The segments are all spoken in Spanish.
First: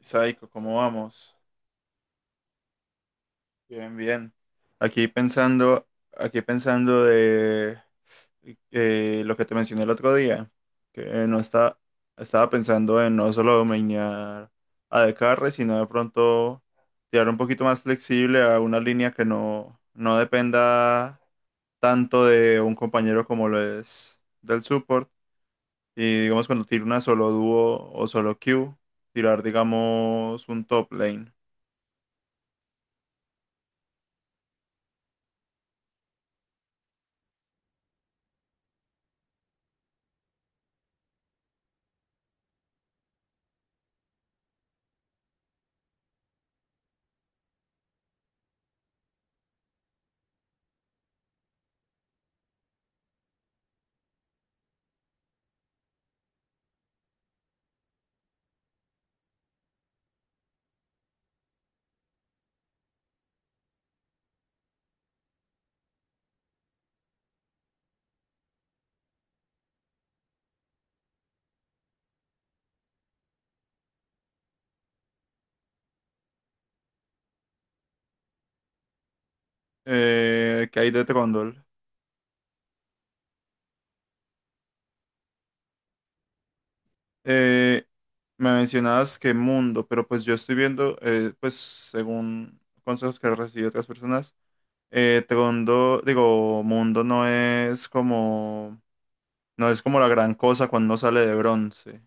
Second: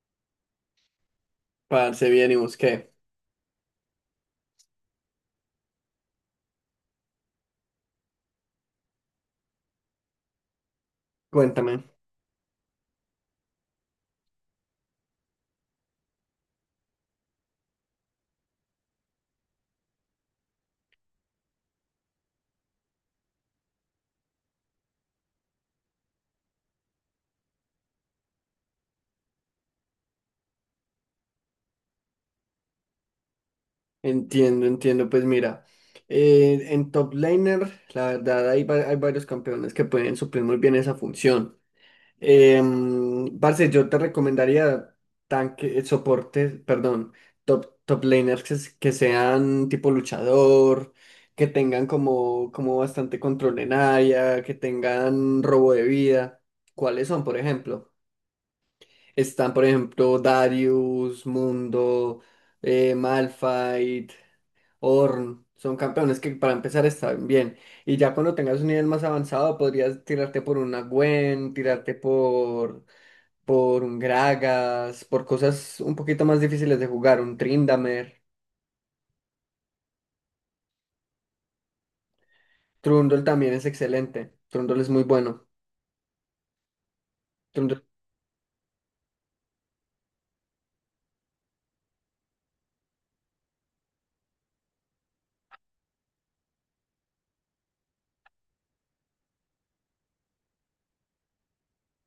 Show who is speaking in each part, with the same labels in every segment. Speaker 1: Saiko, ¿cómo vamos?
Speaker 2: Parce, bien, ¿y vos qué?
Speaker 1: Bien, bien. Aquí pensando, aquí pensando de lo que te mencioné el otro día, que no
Speaker 2: Cuéntame.
Speaker 1: está, estaba pensando en no solo dominar a Descartes, sino de pronto tirar un poquito más flexible a una línea que no dependa tanto de un compañero como lo es del support. Y digamos cuando tiro una solo dúo o solo Q, tirar digamos un top lane.
Speaker 2: Entiendo, entiendo. Pues mira, en top laner, la verdad, hay varios campeones que pueden suplir muy bien esa función. Parce, yo te recomendaría tanque, soportes, perdón, top, top laners que sean tipo luchador, que tengan como, como bastante control en área, que tengan robo de vida. ¿Cuáles son, por ejemplo? Están, por ejemplo, Darius, Mundo, Malphite, Ornn. Son campeones que para empezar están bien. Y ya cuando tengas un nivel más avanzado, podrías tirarte por una Gwen, tirarte por un Gragas, por cosas un poquito más difíciles de jugar, un Trindamer.
Speaker 1: ¿Que hay de Trondol?
Speaker 2: Trundle también es excelente. Trundle es muy bueno. Trundle-
Speaker 1: Eh, Me mencionabas que mundo, pero pues yo estoy viendo, pues según consejos que recibí de otras personas, mundo no es como, no es como la gran cosa cuando uno sale de bronce.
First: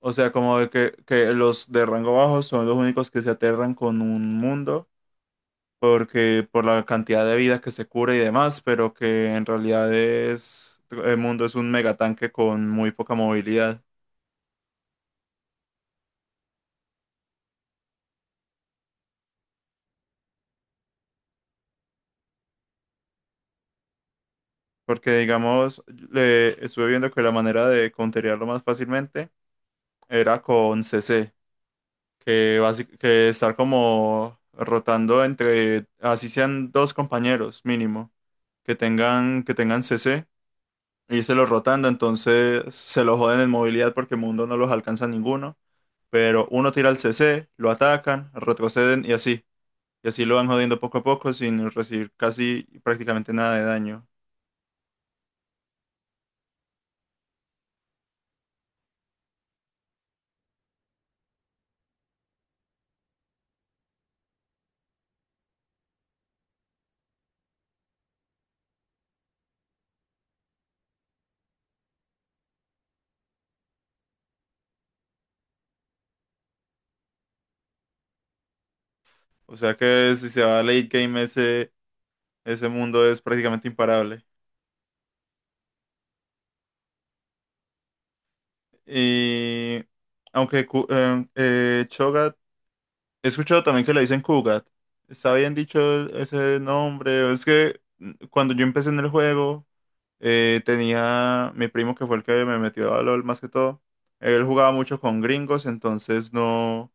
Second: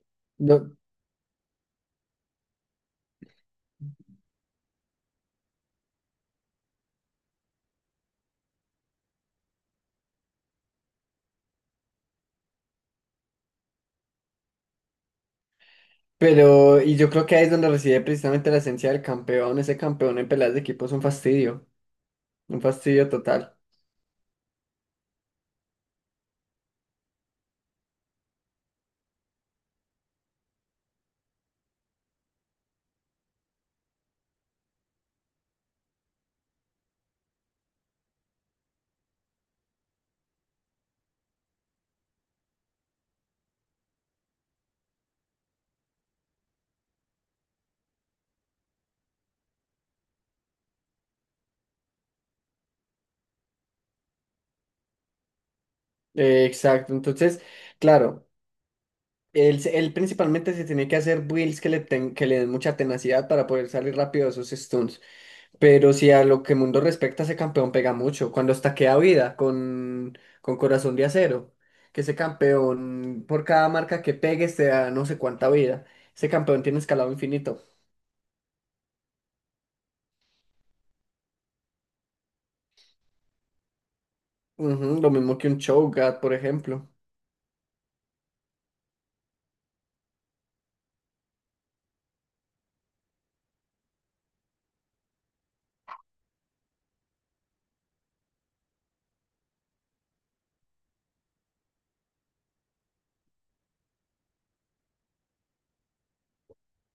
Speaker 1: O sea, como de
Speaker 2: no,
Speaker 1: que los de rango bajo son los únicos que se aterran con un mundo, porque por la cantidad de vida que se cura y demás, pero que en realidad es, el mundo es un megatanque con muy poca movilidad.
Speaker 2: pero, y yo creo que ahí es donde reside precisamente la esencia del campeón. Ese campeón en peleas de equipo es un fastidio total.
Speaker 1: Porque, digamos, le estuve viendo que la manera de counterearlo más fácilmente era con CC, que estar como rotando entre, así sean dos compañeros mínimo, que tengan CC, y se los rotando, entonces se lo joden en movilidad porque Mundo no los alcanza ninguno, pero uno tira el CC, lo atacan, retroceden y así lo van jodiendo poco a poco sin recibir casi prácticamente nada de daño.
Speaker 2: Exacto, entonces, claro, él principalmente se tiene que hacer builds que le den mucha tenacidad para poder salir rápido de esos stuns. Pero si a lo que Mundo respecta, ese campeón pega mucho. Cuando estaquea vida con Corazón de Acero, que ese campeón, por cada marca que pegues, te da no sé cuánta vida. Ese campeón tiene escalado infinito.
Speaker 1: O sea que si se va a late game ese, ese mundo es prácticamente imparable.
Speaker 2: Ujú, lo mismo que un Cho'Gath, por ejemplo.
Speaker 1: Y aunque Cho'Gath, he escuchado también que le dicen Kugat. ¿Está bien dicho ese nombre? Es que mm, cuando yo empecé en el juego, tenía mi primo que fue el que me metió a LOL más que todo. Él jugaba mucho con gringos, entonces no,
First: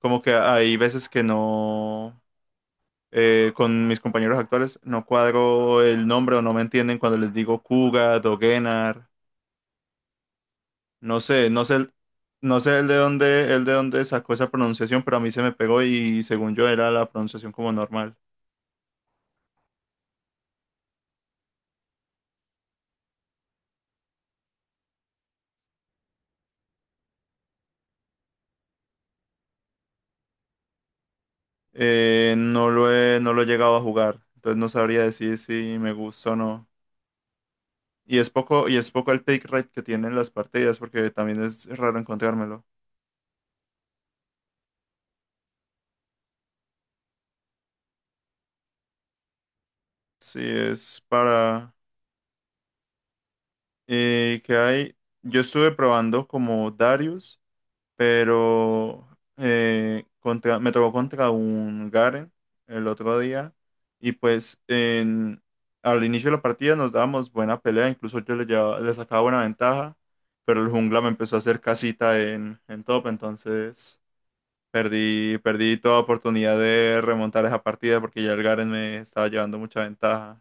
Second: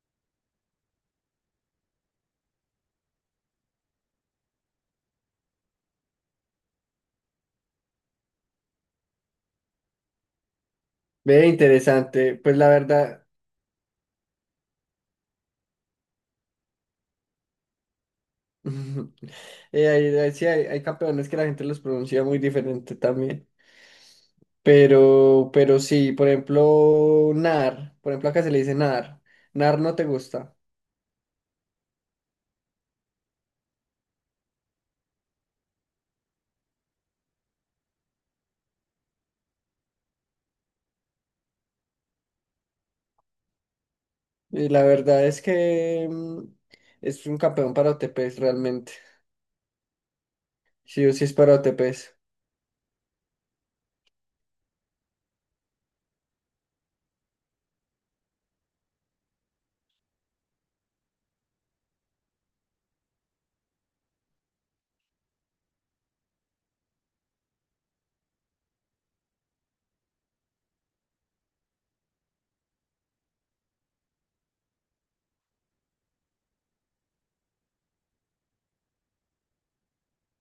Speaker 1: como que hay veces que no, con mis compañeros actuales no cuadro el nombre o no me entienden cuando les digo Kugat o Gennar. No
Speaker 2: Ve,
Speaker 1: sé, no sé,
Speaker 2: interesante. Pues
Speaker 1: no
Speaker 2: la
Speaker 1: sé
Speaker 2: verdad.
Speaker 1: el de dónde sacó esa pronunciación, pero a mí se me pegó y según yo era la pronunciación como normal.
Speaker 2: Ujú. Sí, hay campeones que la gente los pronuncia muy diferente también. Pero sí, por ejemplo, Nar. Por ejemplo, acá se le dice Nar. Nar no te gusta.
Speaker 1: No lo he llegado a jugar, entonces no sabría decir si me gusta o no. Y es poco el pick rate que tienen las partidas, porque también es raro encontrármelo.
Speaker 2: Y la verdad es que es un campeón para OTPs realmente.
Speaker 1: Sí, es
Speaker 2: Sí o sí es para
Speaker 1: para...
Speaker 2: OTPs.
Speaker 1: ¿Que hay? Yo estuve probando como Darius, pero contra, me tocó contra un Garen el otro día y pues en- al inicio de la partida nos dábamos buena pelea, incluso yo le sacaba buena ventaja, pero el jungla me empezó a hacer casita en top, entonces perdí toda oportunidad de remontar esa partida porque ya el Garen me estaba llevando mucha ventaja.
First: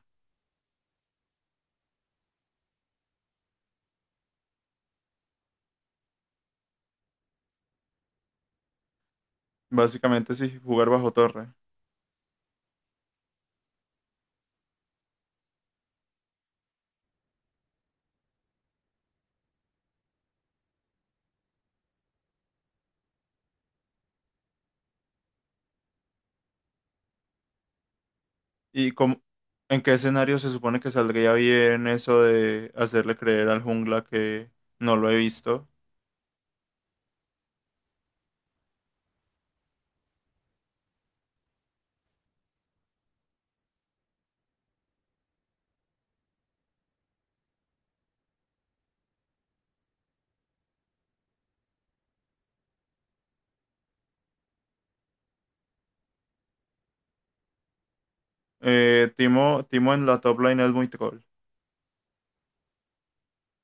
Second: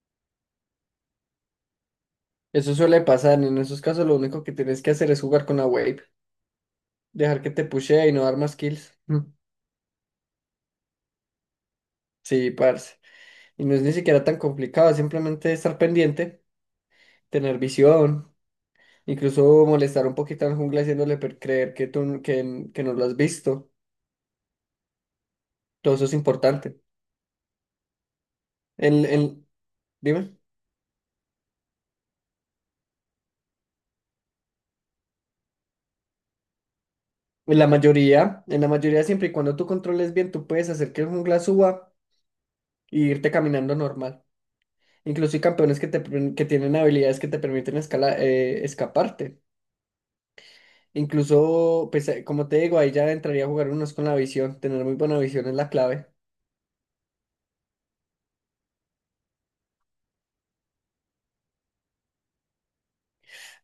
Speaker 2: Eso suele pasar. En esos casos lo único que tienes que hacer es jugar con la wave. Dejar que te pushee y no dar más kills. Mm.
Speaker 1: Básicamente sí, jugar bajo torre.
Speaker 2: Sí, parce. Y no es ni siquiera tan complicado, simplemente estar pendiente, tener visión. Incluso molestar un poquito al jungla creer que no lo has visto. Todo eso es importante.
Speaker 1: ¿Y
Speaker 2: En,
Speaker 1: cómo-
Speaker 2: en-
Speaker 1: ¿En qué
Speaker 2: Dime,
Speaker 1: escenario se supone que saldría bien eso de hacerle creer al jungla que no lo he visto?
Speaker 2: en la mayoría siempre y cuando tú controles bien, tú puedes hacer que el jungla suba e irte caminando normal. Incluso hay campeones que tienen habilidades que te permiten escaparte. Incluso, pues, como te digo, ahí ya entraría a jugar unos con la visión. Tener muy buena visión es la clave.
Speaker 1: Timo en la top lane es muy troll.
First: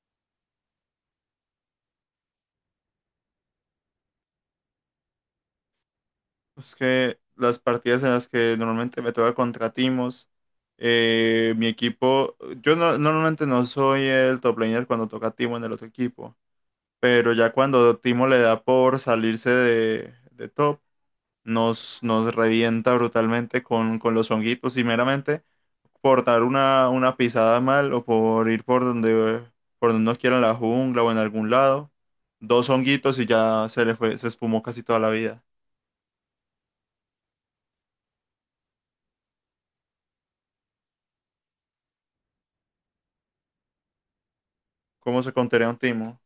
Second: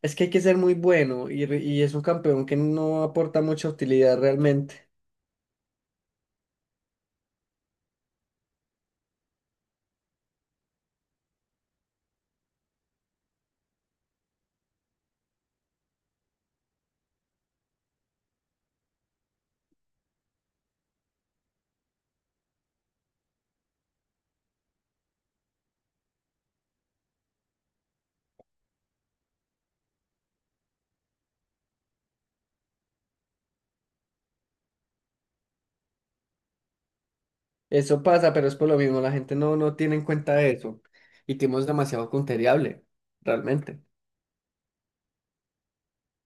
Speaker 2: Es que hay que ser muy bueno y es un campeón que no aporta mucha utilidad realmente.
Speaker 1: Es que las partidas en las que normalmente me toca contra Timos, mi equipo, yo no- normalmente no soy el top laner cuando toca Timo en el otro equipo, pero ya cuando Timo le da por salirse de top, nos revienta brutalmente con los honguitos y meramente. Por dar una pisada mal o por ir por donde nos quieran la jungla o en algún lado. Dos honguitos y ya se le fue, se esfumó casi toda la vida.
Speaker 2: Eso pasa, pero es por lo mismo, la gente no tiene en cuenta eso. Y Timo es demasiado contereable, realmente.
Speaker 1: ¿Cómo se contaría un timo?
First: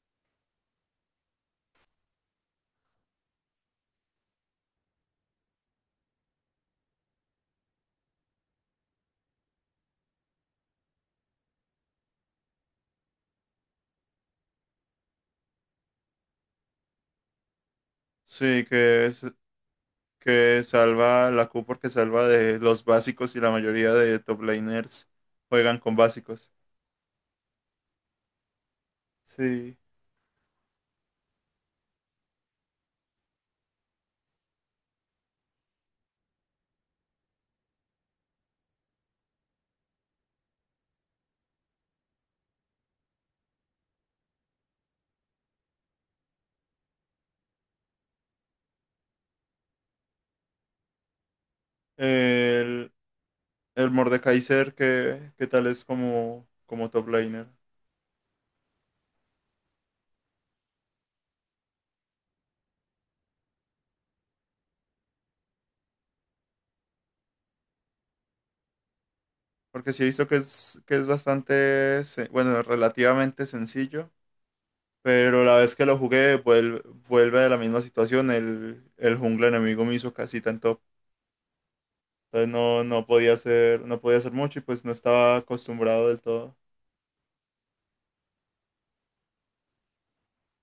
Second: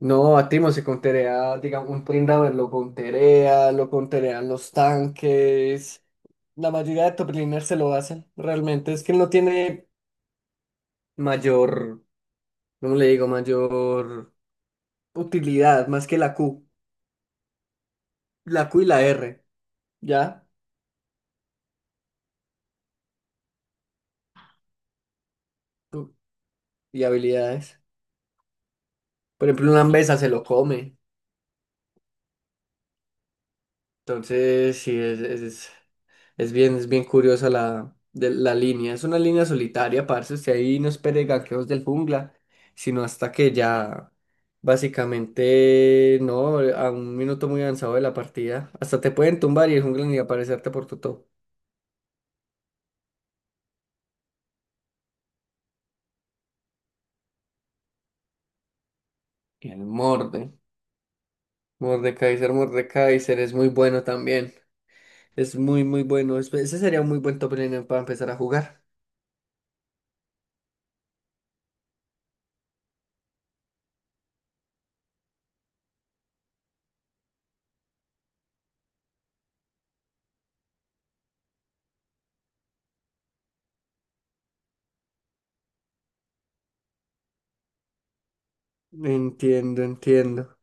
Speaker 2: No, a Timo se conterea, digamos, un Prindaver lo conterea, lo conterean los tanques. La mayoría de top laners se lo hacen, realmente. Es que él no tiene mayor, ¿cómo le digo? Mayor utilidad, más que la Q.
Speaker 1: Sí,
Speaker 2: La Q y la
Speaker 1: que, es-
Speaker 2: R, ¿ya?
Speaker 1: que salva la Q porque salva de los básicos y la mayoría de top laners juegan con básicos.
Speaker 2: Y habilidades. Por ejemplo,
Speaker 1: Sí.
Speaker 2: una Ambesa se lo come. Entonces, sí, es bien, es bien curiosa la línea. Es una línea solitaria, parce. Usted ahí no espere ganqueos del jungla, sino hasta que ya básicamente no, a un minuto muy avanzado de la partida. Hasta te pueden tumbar y el jungla ni aparecerte por tu top.
Speaker 1: El, el Mordekaiser, ¿qué qué tal es como, como top laner?
Speaker 2: Y el morde. Mordekaiser es muy bueno también. Es muy, muy bueno. Ese sería un muy buen top laner para empezar a jugar.
Speaker 1: Porque sí he visto que es, bueno, relativamente sencillo. Pero la vez que lo jugué, vuelve a la misma situación. El jungla enemigo me hizo casi tanto. Entonces no, no podía hacer mucho y pues no estaba acostumbrado del todo.
Speaker 2: Entiendo, entiendo.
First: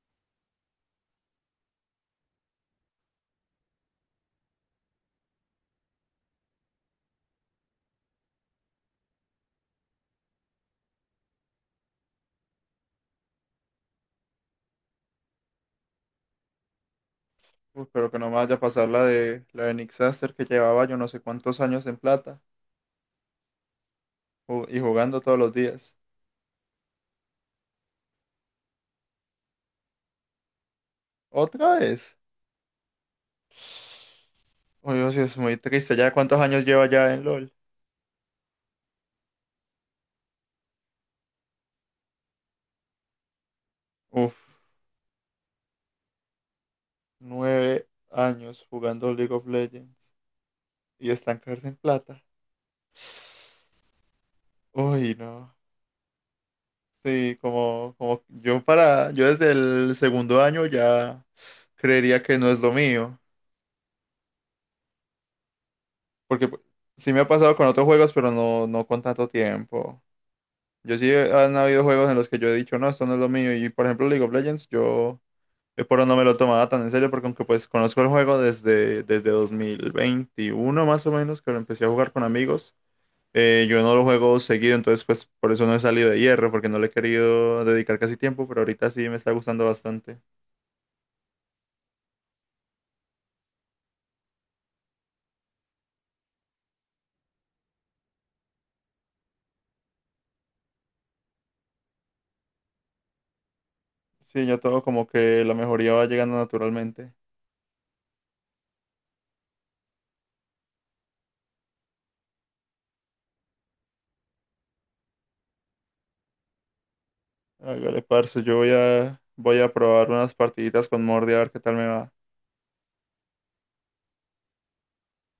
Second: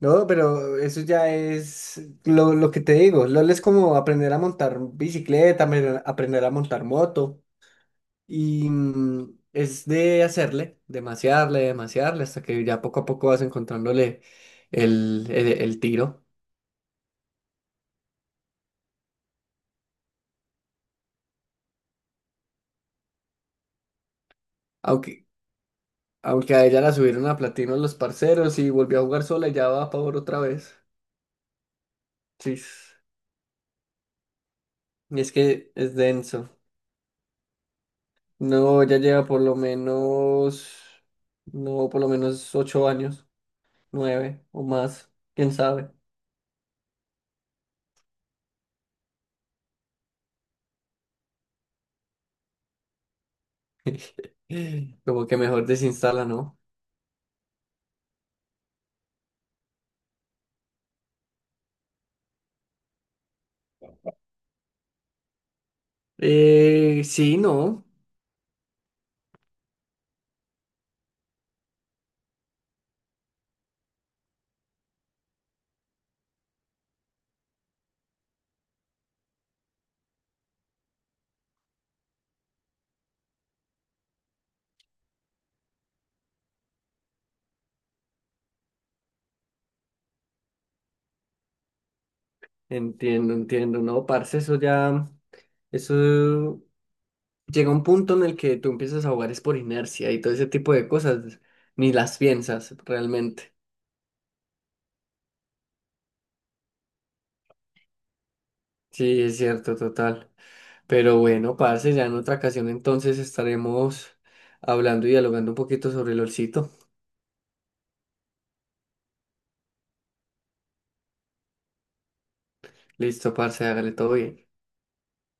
Speaker 2: No, pero eso ya es lo que te digo. LOL es como aprender a montar bicicleta, aprender a montar moto. Y es de hacerle, de masearle, hasta que ya poco a poco vas encontrándole el tiro.
Speaker 1: Uf, pero que no me vaya a pasar la de Nick Saster, que llevaba yo no sé cuántos años en plata y jugando
Speaker 2: Aunque,
Speaker 1: todos los días.
Speaker 2: aunque a ella la subieron a platino los parceros y volvió a jugar sola y ya va a favor otra vez.
Speaker 1: ¿Otra vez?
Speaker 2: Sí.
Speaker 1: Oye, sí,
Speaker 2: Y es
Speaker 1: es muy
Speaker 2: que es
Speaker 1: triste. ¿Ya cuántos
Speaker 2: denso.
Speaker 1: años lleva ya en LOL?
Speaker 2: No, ya lleva por lo menos, no, por lo menos ocho años,
Speaker 1: Uf,
Speaker 2: nueve o más, quién sabe.
Speaker 1: nueve años jugando League of Legends y estancarse en plata. Uy,
Speaker 2: Como que
Speaker 1: no.
Speaker 2: mejor desinstala, ¿no?
Speaker 1: Sí, como, como yo para, yo desde el segundo año ya creería que no es lo mío, porque pu- sí me ha
Speaker 2: Sí,
Speaker 1: pasado con
Speaker 2: no,
Speaker 1: otros juegos, pero no, no con tanto tiempo. Han habido juegos en los que yo he dicho, no, esto no es lo mío, y por ejemplo League of Legends, yo por ahora no me lo tomaba tan en serio, porque aunque pues conozco el juego desde, desde 2021 más o menos, que lo empecé a jugar con amigos, yo no lo juego seguido, entonces pues por eso no he salido de hierro, porque no le he querido dedicar casi tiempo, pero ahorita sí me está gustando bastante.
Speaker 2: entiendo, entiendo, no, parce, eso ya, eso llega un punto en el que tú empiezas a jugar es por inercia y todo ese tipo de cosas, ni las piensas realmente.
Speaker 1: Sí, ya todo como que la mejoría va llegando naturalmente.
Speaker 2: Sí, es cierto, total. Pero bueno, parce, ya en otra ocasión entonces estaremos hablando y dialogando un poquito sobre el olcito.
Speaker 1: Hágale, parce, voy a probar unas partiditas con Mordi a ver qué tal me va.
Speaker 2: Listo, parce, hágale todo bien.